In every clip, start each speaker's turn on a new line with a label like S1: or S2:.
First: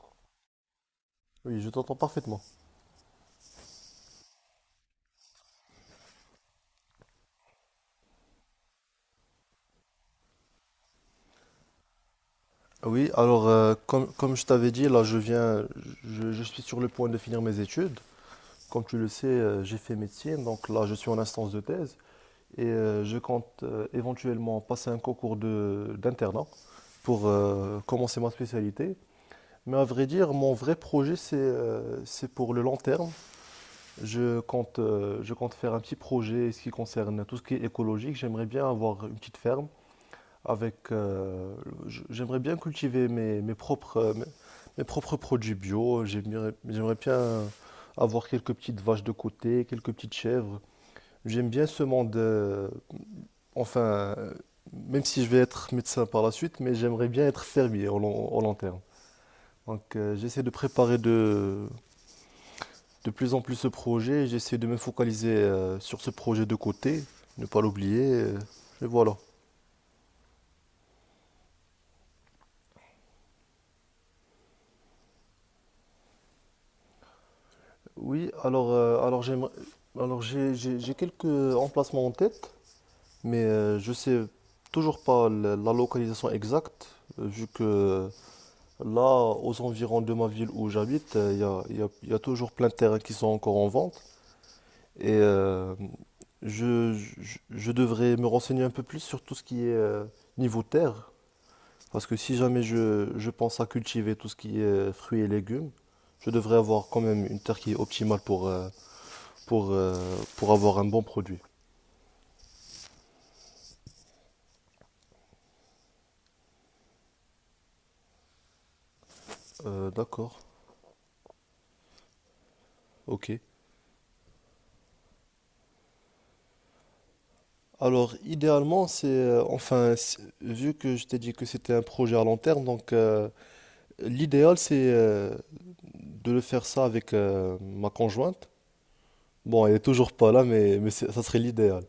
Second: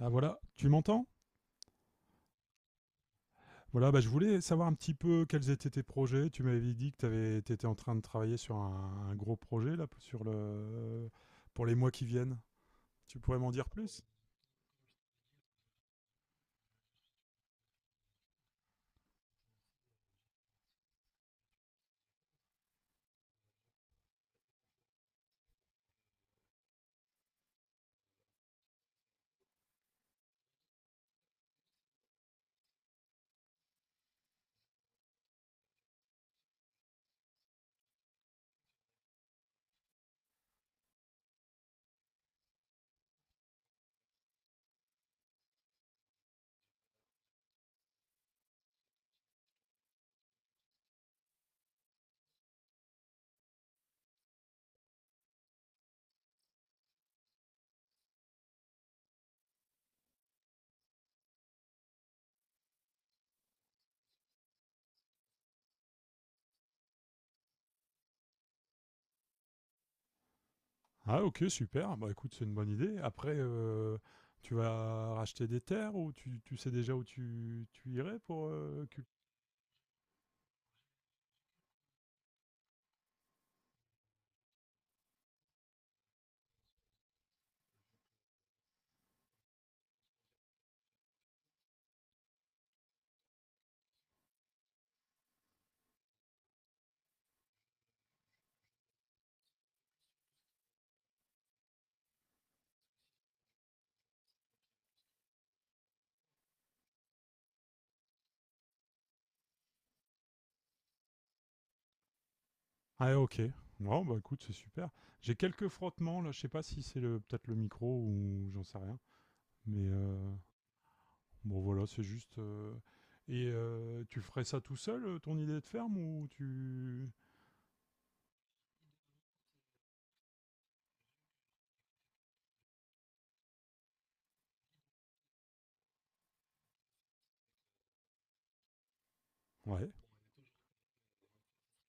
S1: Ah voilà, tu m'entends?
S2: Oui, je t'entends parfaitement.
S1: Voilà, bah, je voulais savoir un petit peu quels étaient tes projets. Tu m'avais dit que tu étais en train de travailler sur un gros projet là, sur le, pour les mois qui viennent.
S2: Oui,
S1: Tu pourrais
S2: alors
S1: m'en dire plus?
S2: comme je t'avais dit, là je viens, je suis sur le point de finir mes études. Comme tu le sais, j'ai fait médecine, donc là je suis en instance de thèse et je compte éventuellement passer un concours de d'internat pour commencer ma spécialité. Mais à vrai dire, mon vrai projet, c'est pour le long terme. Je compte faire un petit projet ce qui concerne tout ce qui est écologique. J'aimerais bien avoir une petite ferme avec, j'aimerais bien cultiver mes propres, mes propres produits bio. J'aimerais bien avoir quelques petites vaches de côté, quelques petites chèvres. J'aime bien ce monde, enfin, euh, même si je vais être médecin par la suite, mais j'aimerais bien être fermier au long terme. Donc, j'essaie de préparer de plus en plus ce projet. J'essaie de me focaliser sur ce projet de côté, ne pas l'oublier. Et voilà.
S1: Ah ok, super. Bah écoute, c'est une bonne idée. Après, tu vas racheter des terres ou tu sais déjà où tu irais
S2: Oui,
S1: pour cultiver?
S2: alors j'ai quelques emplacements en tête, mais je sais toujours pas la localisation exacte, vu que là, aux environs de ma ville où j'habite, il y a toujours plein de terrains qui sont encore en vente, et je devrais me renseigner un peu plus sur tout ce qui est niveau terre, parce que si jamais je pense à cultiver tout ce qui est fruits et légumes, je devrais avoir quand même une terre qui est optimale pour... pour, euh, pour avoir un bon produit.
S1: Ah ok. Bon bah écoute, c'est super. J'ai quelques frottements là, je sais pas si c'est le peut-être le micro ou j'en sais rien. Mais
S2: D'accord,
S1: bon, voilà, c'est juste.
S2: ok.
S1: Et tu ferais ça tout seul, ton idée de ferme, ou tu.
S2: Alors, idéalement, vu que je t'ai dit que c'était un projet à long terme, donc l'idéal, c'est de le faire ça avec ma conjointe. Bon, elle est
S1: Ouais,
S2: toujours pas là, ça serait l'idéal.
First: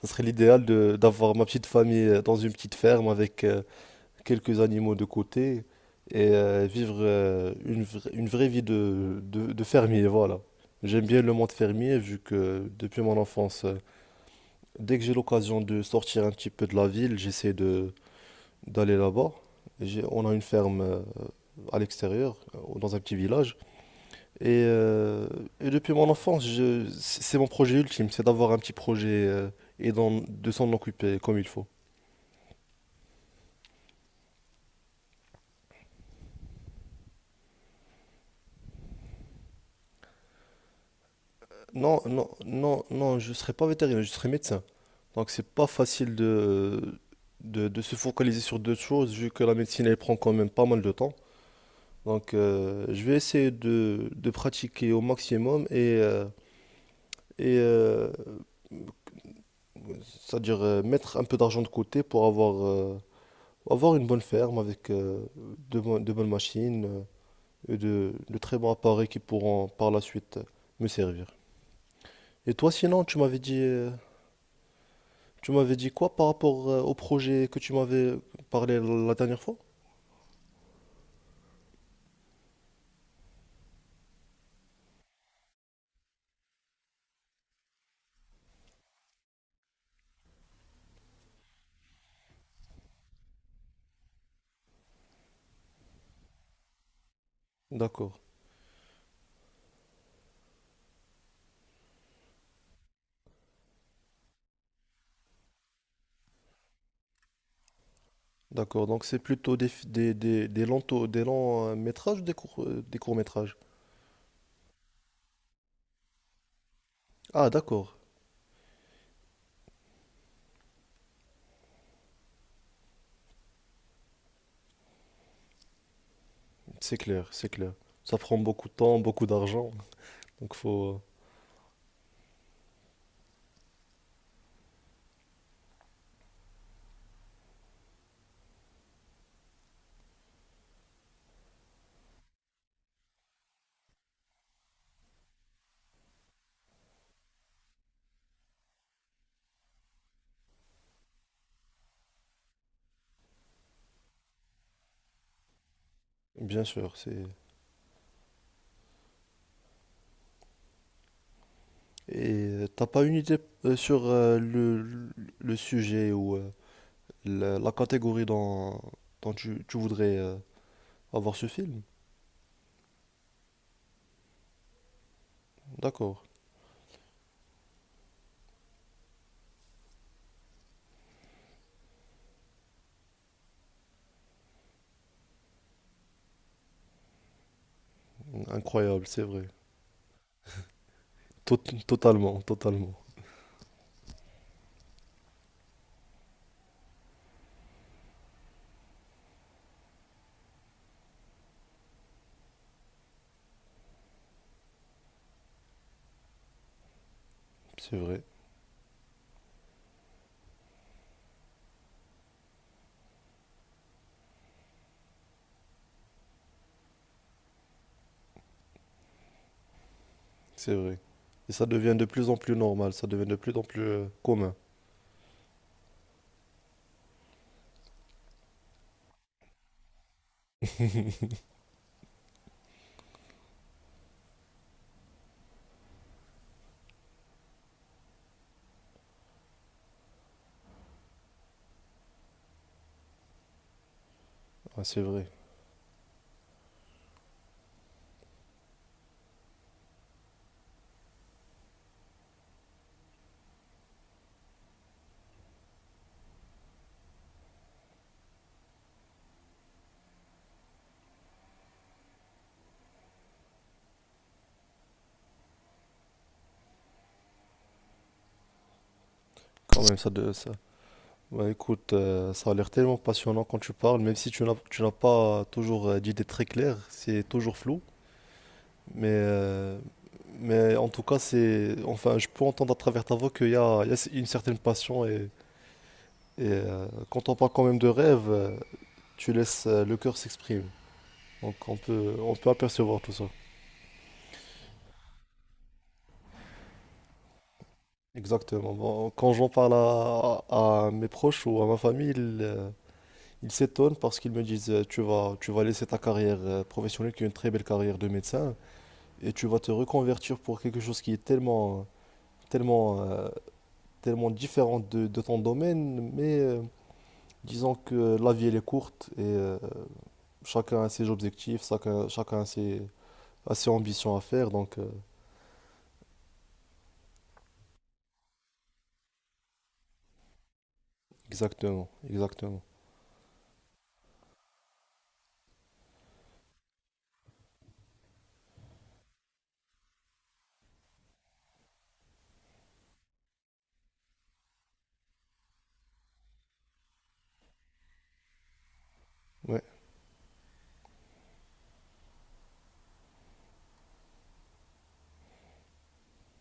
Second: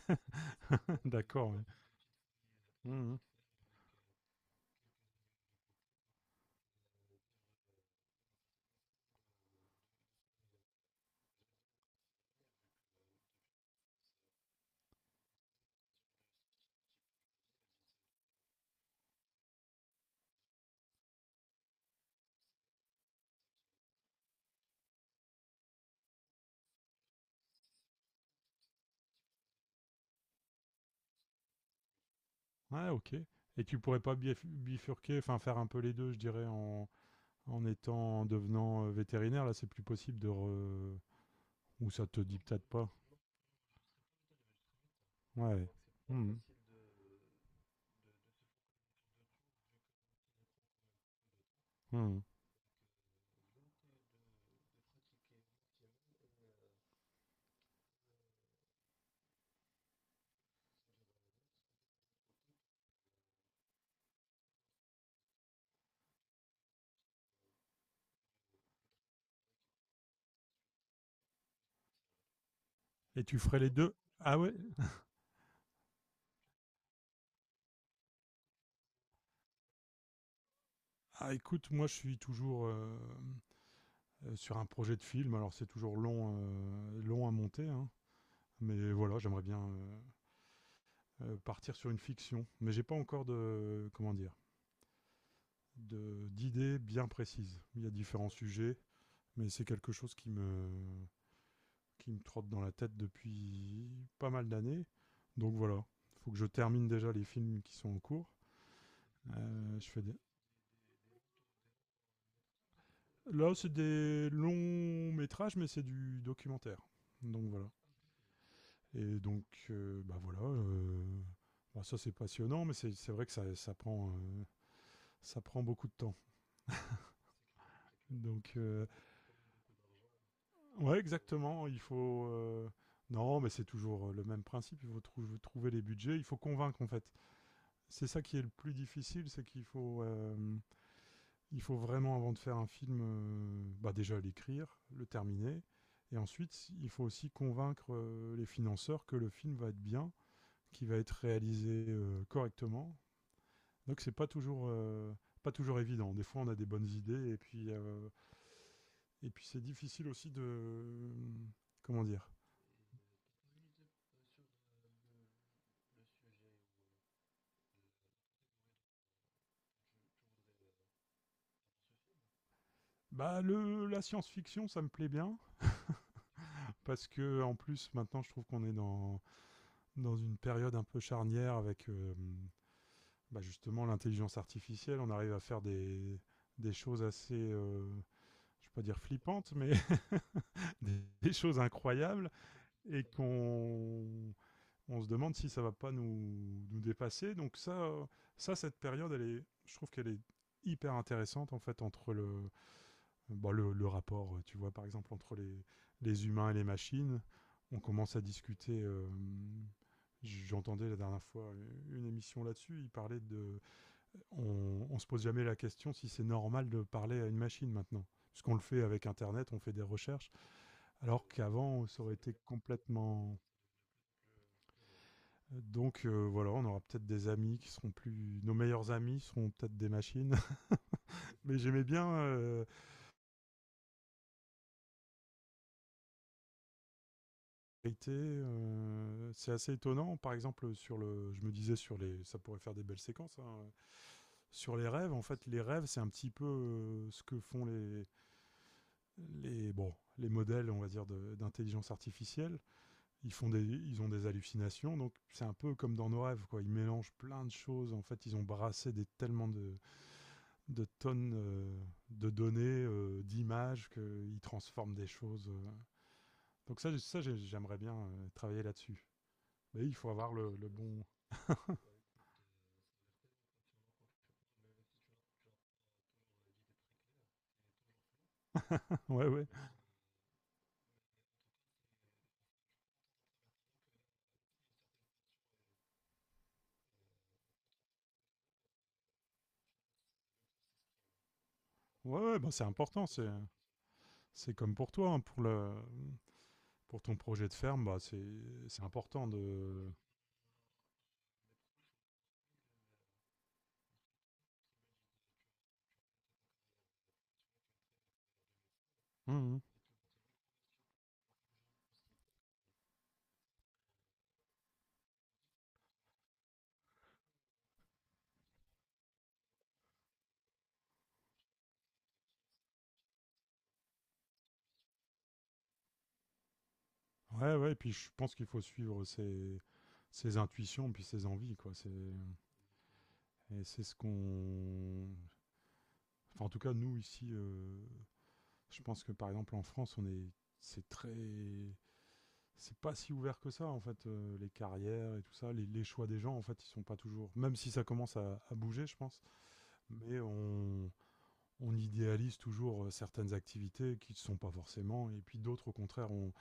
S2: Ça serait l'idéal de d'avoir ma
S1: d'accord. Ouais.
S2: petite famille dans une petite ferme
S1: Mhm.
S2: avec quelques animaux de côté et vivre une vraie vie de fermier, voilà. J'aime bien le monde fermier vu que depuis mon enfance, dès que j'ai l'occasion de sortir un petit peu de la ville, j'essaie de d'aller là-bas. On a une ferme à l'extérieur, dans un petit village. Et, euh, et depuis mon enfance, c'est mon projet ultime, c'est d'avoir un petit projet de s'en occuper comme il faut.
S1: Ouais, ok. Et tu pourrais pas bifurquer, enfin faire un peu les deux, je dirais, en, en étant, en devenant vétérinaire. Là, c'est plus possible de. Re... Ou
S2: Non,
S1: ça te
S2: non,
S1: dit peut-être
S2: non,
S1: pas.
S2: non, je serais pas vétérinaire, je serais médecin. Donc c'est pas
S1: Ouais.
S2: facile
S1: Mhm.
S2: de se focaliser sur deux choses, vu que la médecine elle prend quand même pas mal de temps.
S1: Mhm.
S2: Donc je vais essayer de pratiquer au maximum et euh, c'est-à-dire mettre un peu d'argent de côté pour avoir une bonne ferme avec de bonnes machines de très bons appareils qui pourront par la suite me servir. Et toi sinon, tu
S1: Et
S2: m'avais
S1: tu ferais
S2: dit...
S1: les deux. Ah ouais.
S2: Tu m'avais dit quoi par rapport au projet que tu m'avais parlé la dernière fois?
S1: Ah écoute, moi je suis toujours sur un projet de film. Alors c'est toujours long, long à monter, hein. Mais voilà, j'aimerais bien, partir sur une fiction. Mais j'ai pas encore de comment dire de d'idées bien précises. Il y a
S2: D'accord,
S1: différents sujets, mais c'est quelque chose qui me trotte dans la tête depuis pas mal d'années. Donc voilà, faut que je termine déjà les films qui sont en cours.
S2: d'accord. Donc c'est plutôt
S1: Je fais des...
S2: des longs, des longs métrages ou des courts
S1: Là,
S2: métrages?
S1: c'est des longs métrages, mais c'est du documentaire.
S2: Ah
S1: Donc voilà.
S2: d'accord,
S1: Et donc, bah voilà. Bah ça, c'est passionnant, mais c'est vrai que ça prend, ça prend beaucoup de temps.
S2: c'est clair, c'est clair. Ça prend
S1: Donc,
S2: beaucoup de temps, beaucoup d'argent. Donc faut...
S1: ouais, exactement. Il faut. Non, mais c'est toujours le même principe. Il faut trouver les budgets. Il faut convaincre, en fait. C'est ça qui est le plus difficile, c'est qu'il faut, il faut vraiment, avant de faire un film, bah, déjà l'écrire, le terminer. Et ensuite, il faut aussi convaincre les financeurs que le film va être bien, qu'il va être réalisé correctement. Donc, c'est pas toujours. Pas toujours évident. Des fois, on a
S2: Bien
S1: des bonnes
S2: sûr, c'est...
S1: idées et puis c'est difficile aussi de, comment dire,
S2: Et t'as pas une idée sur le sujet ou la catégorie dont tu voudrais avoir ce film?
S1: bah le la science-fiction, ça me plaît bien
S2: D'accord,
S1: parce que en plus maintenant je trouve qu'on est dans une période un peu charnière avec, bah, justement l'intelligence artificielle. On arrive à faire des choses assez, je vais pas dire
S2: incroyable, c'est vrai.
S1: flippantes, mais des choses
S2: Tot-
S1: incroyables
S2: totalement, totalement.
S1: et qu'on on se demande si ça va pas nous dépasser. Donc ça, ça cette période elle est je trouve qu'elle est hyper intéressante en fait entre le bon, le rapport, tu vois, par exemple, entre les humains et les machines, on
S2: C'est
S1: commence à
S2: vrai,
S1: discuter. J'entendais la dernière fois une émission là-dessus, il parlait de... on se pose jamais la question si c'est normal de parler à une machine maintenant. Puisqu'on le fait avec Internet, on fait des recherches,
S2: c'est vrai.
S1: alors
S2: Et ça
S1: qu'avant,
S2: devient
S1: ça
S2: de
S1: aurait
S2: plus
S1: été
S2: en plus normal, ça devient de
S1: complètement...
S2: plus en plus commun.
S1: Donc voilà, on aura peut-être des amis qui seront plus... Nos meilleurs amis seront peut-être des machines. Mais j'aimais bien été, c'est assez étonnant. Par exemple, sur le je me disais sur les ça pourrait faire des belles séquences, hein, sur
S2: Ouais,
S1: les
S2: c'est
S1: rêves, en
S2: vrai.
S1: fait, les rêves, c'est un petit peu, ce que font les bon, les modèles, on va dire, de d'intelligence artificielle. Ils font des ils ont des hallucinations, donc c'est un peu comme dans nos rêves, quoi. Ils mélangent plein de choses. En fait, ils ont brassé des tellement de tonnes, de données, d'images qu'ils transforment des choses, donc ça, j'aimerais bien, travailler là-dessus.
S2: Quand
S1: Mais il
S2: même,
S1: faut
S2: ça de
S1: avoir
S2: ça.
S1: le bon.
S2: Bah, écoute, ça a l'air tellement passionnant quand tu parles, même si tu n'as pas toujours d'idées très claires, c'est toujours flou. Mais,
S1: ouais, ouais.
S2: euh, mais en tout cas, enfin, je peux entendre à travers ta voix qu'il y a une certaine passion quand on parle quand même de rêve, tu laisses le cœur s'exprimer. Donc
S1: Ouais,
S2: on
S1: ouais, bah,
S2: peut
S1: c'est
S2: apercevoir
S1: important.
S2: tout ça.
S1: C'est comme pour toi, hein, pour, le, pour ton projet de ferme, bah,
S2: Exactement.
S1: c'est
S2: Bon,
S1: important
S2: quand j'en parle
S1: de.
S2: à mes proches ou à ma famille, ils s'étonnent parce qu'ils me disent, tu vas laisser ta carrière professionnelle, qui est une très belle carrière de médecin, et tu vas
S1: Mhm.
S2: te reconvertir pour quelque chose qui est tellement, tellement, euh, tellement différent de ton domaine. Mais disons que la vie, elle est courte et chacun a ses objectifs, chacun, chacun a ses ambitions à faire. Donc,
S1: Ouais, ouais. Et puis je pense qu'il faut suivre ses, ses intuitions, puis ses envies, quoi.
S2: exactement,
S1: C'est,
S2: exactement.
S1: et c'est ce qu'on. Enfin, en tout cas, nous ici, je pense que par exemple en France, on est. C'est très. C'est pas si ouvert que ça, en fait, les carrières et tout ça. Les choix des gens, en fait, ils sont pas toujours. Même si ça commence à bouger, je pense.
S2: Ouais,
S1: Mais on idéalise toujours certaines activités qui ne sont pas forcément, et puis d'autres, au contraire,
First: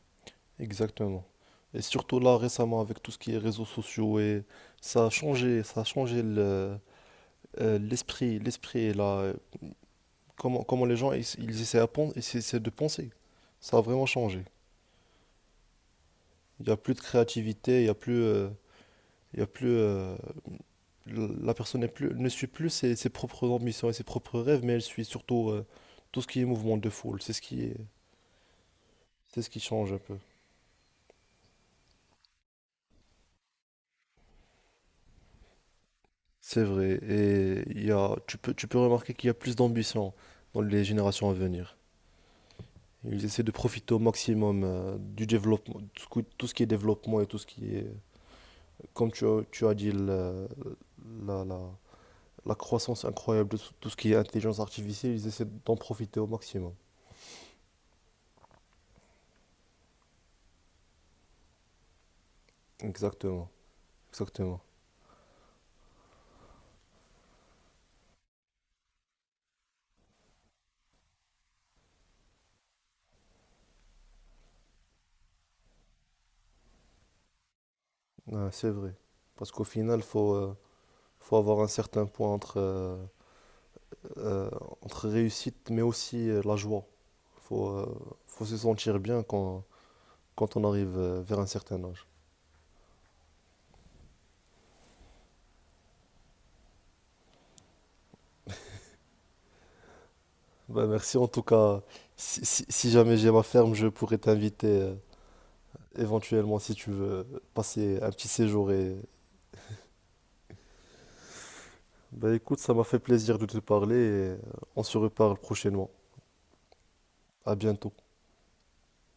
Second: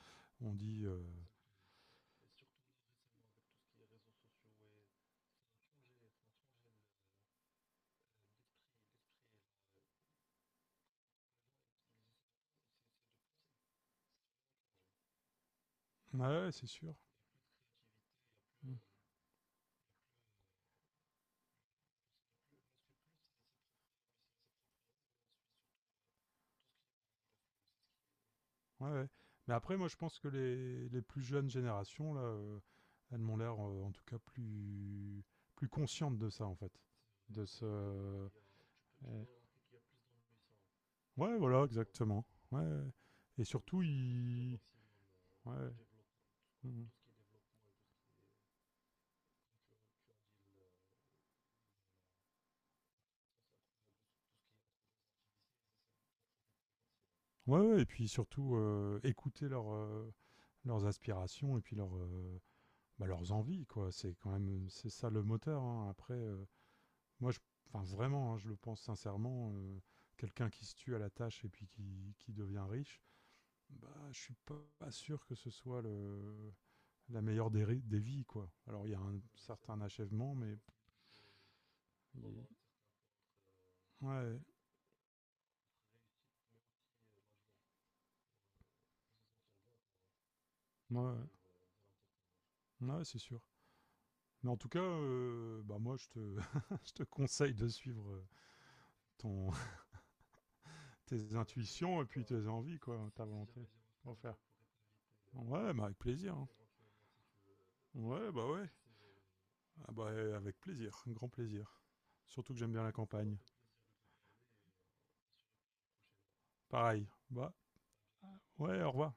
S1: on dit
S2: exactement. Et surtout là, récemment, avec tout ce qui est réseaux sociaux, et ça a changé l'esprit, l'esprit, comment, comment les gens, ils essaient à ils essaient de penser. Ça a vraiment changé.
S1: ouais, ouais,
S2: Il
S1: c'est
S2: n'y a plus
S1: sûr.
S2: de créativité,
S1: Mm.
S2: il y a plus, la personne n'est plus, ne suit plus ses, ses propres ambitions et ses propres rêves, mais elle suit surtout tout ce qui est mouvement de foule. C'est ce qui est,
S1: Ouais, ouais.
S2: c'est ce
S1: Mais
S2: qui
S1: après, moi,
S2: change
S1: je
S2: un peu.
S1: pense que les plus jeunes générations, là, elles m'ont l'air, en tout cas, plus, plus conscientes de ça, en
S2: C'est
S1: fait.
S2: vrai.
S1: De
S2: Et
S1: ce.
S2: il y a, tu peux remarquer qu'il
S1: Eh,
S2: y a plus d'ambition dans les générations à
S1: ouais, voilà,
S2: venir.
S1: exactement. Ouais. Ouais.
S2: Ils essaient
S1: Et
S2: de
S1: surtout,
S2: profiter au
S1: ils.
S2: maximum du
S1: Ouais.
S2: développement, tout ce qui est
S1: Mhm.
S2: développement et tout ce qui est, comme tu as dit, la, la, la croissance incroyable de tout tout ce qui est intelligence artificielle, ils essaient d'en profiter au maximum.
S1: Ouais, ouais, et puis surtout, écouter leurs, leurs aspirations et puis leurs, bah, leurs
S2: Exactement,
S1: envies, quoi. C'est quand
S2: exactement.
S1: même, c'est ça le moteur, hein. Après, moi je enfin vraiment, hein, je le pense sincèrement, quelqu'un qui se tue à la tâche et puis qui devient riche, bah, je suis pas sûr que ce soit le la meilleure des ri des vies,
S2: Ouais,
S1: quoi.
S2: c'est
S1: Alors il
S2: vrai.
S1: y a un
S2: Parce qu'au
S1: certain
S2: final,
S1: achèvement, mais
S2: faut avoir un certain point
S1: ouais, ouais,
S2: euh, entre réussite mais aussi la joie. Il faut, faut se sentir bien quand on arrive
S1: ouais. Ouais,
S2: vers un certain âge.
S1: c'est sûr. Mais en tout cas, bah, moi je te je te conseille de suivre, ton
S2: Ben merci en
S1: tes
S2: tout cas.
S1: intuitions et puis tes envies,
S2: Si
S1: quoi,
S2: jamais
S1: ta
S2: j'ai ma
S1: volonté.
S2: ferme, je pourrais
S1: Pour faire.
S2: t'inviter
S1: Ouais, bah avec plaisir. Hein.
S2: éventuellement si tu veux passer un petit
S1: Ouais, bah ouais.
S2: séjour. Et...
S1: Ah bah avec plaisir, grand plaisir.
S2: ben
S1: Surtout
S2: écoute,
S1: que
S2: ça
S1: j'aime
S2: m'a
S1: bien la
S2: fait plaisir
S1: campagne.
S2: de te parler et euh, on se reparle prochainement.
S1: Pareil. Bah
S2: À bientôt.
S1: ouais, au revoir.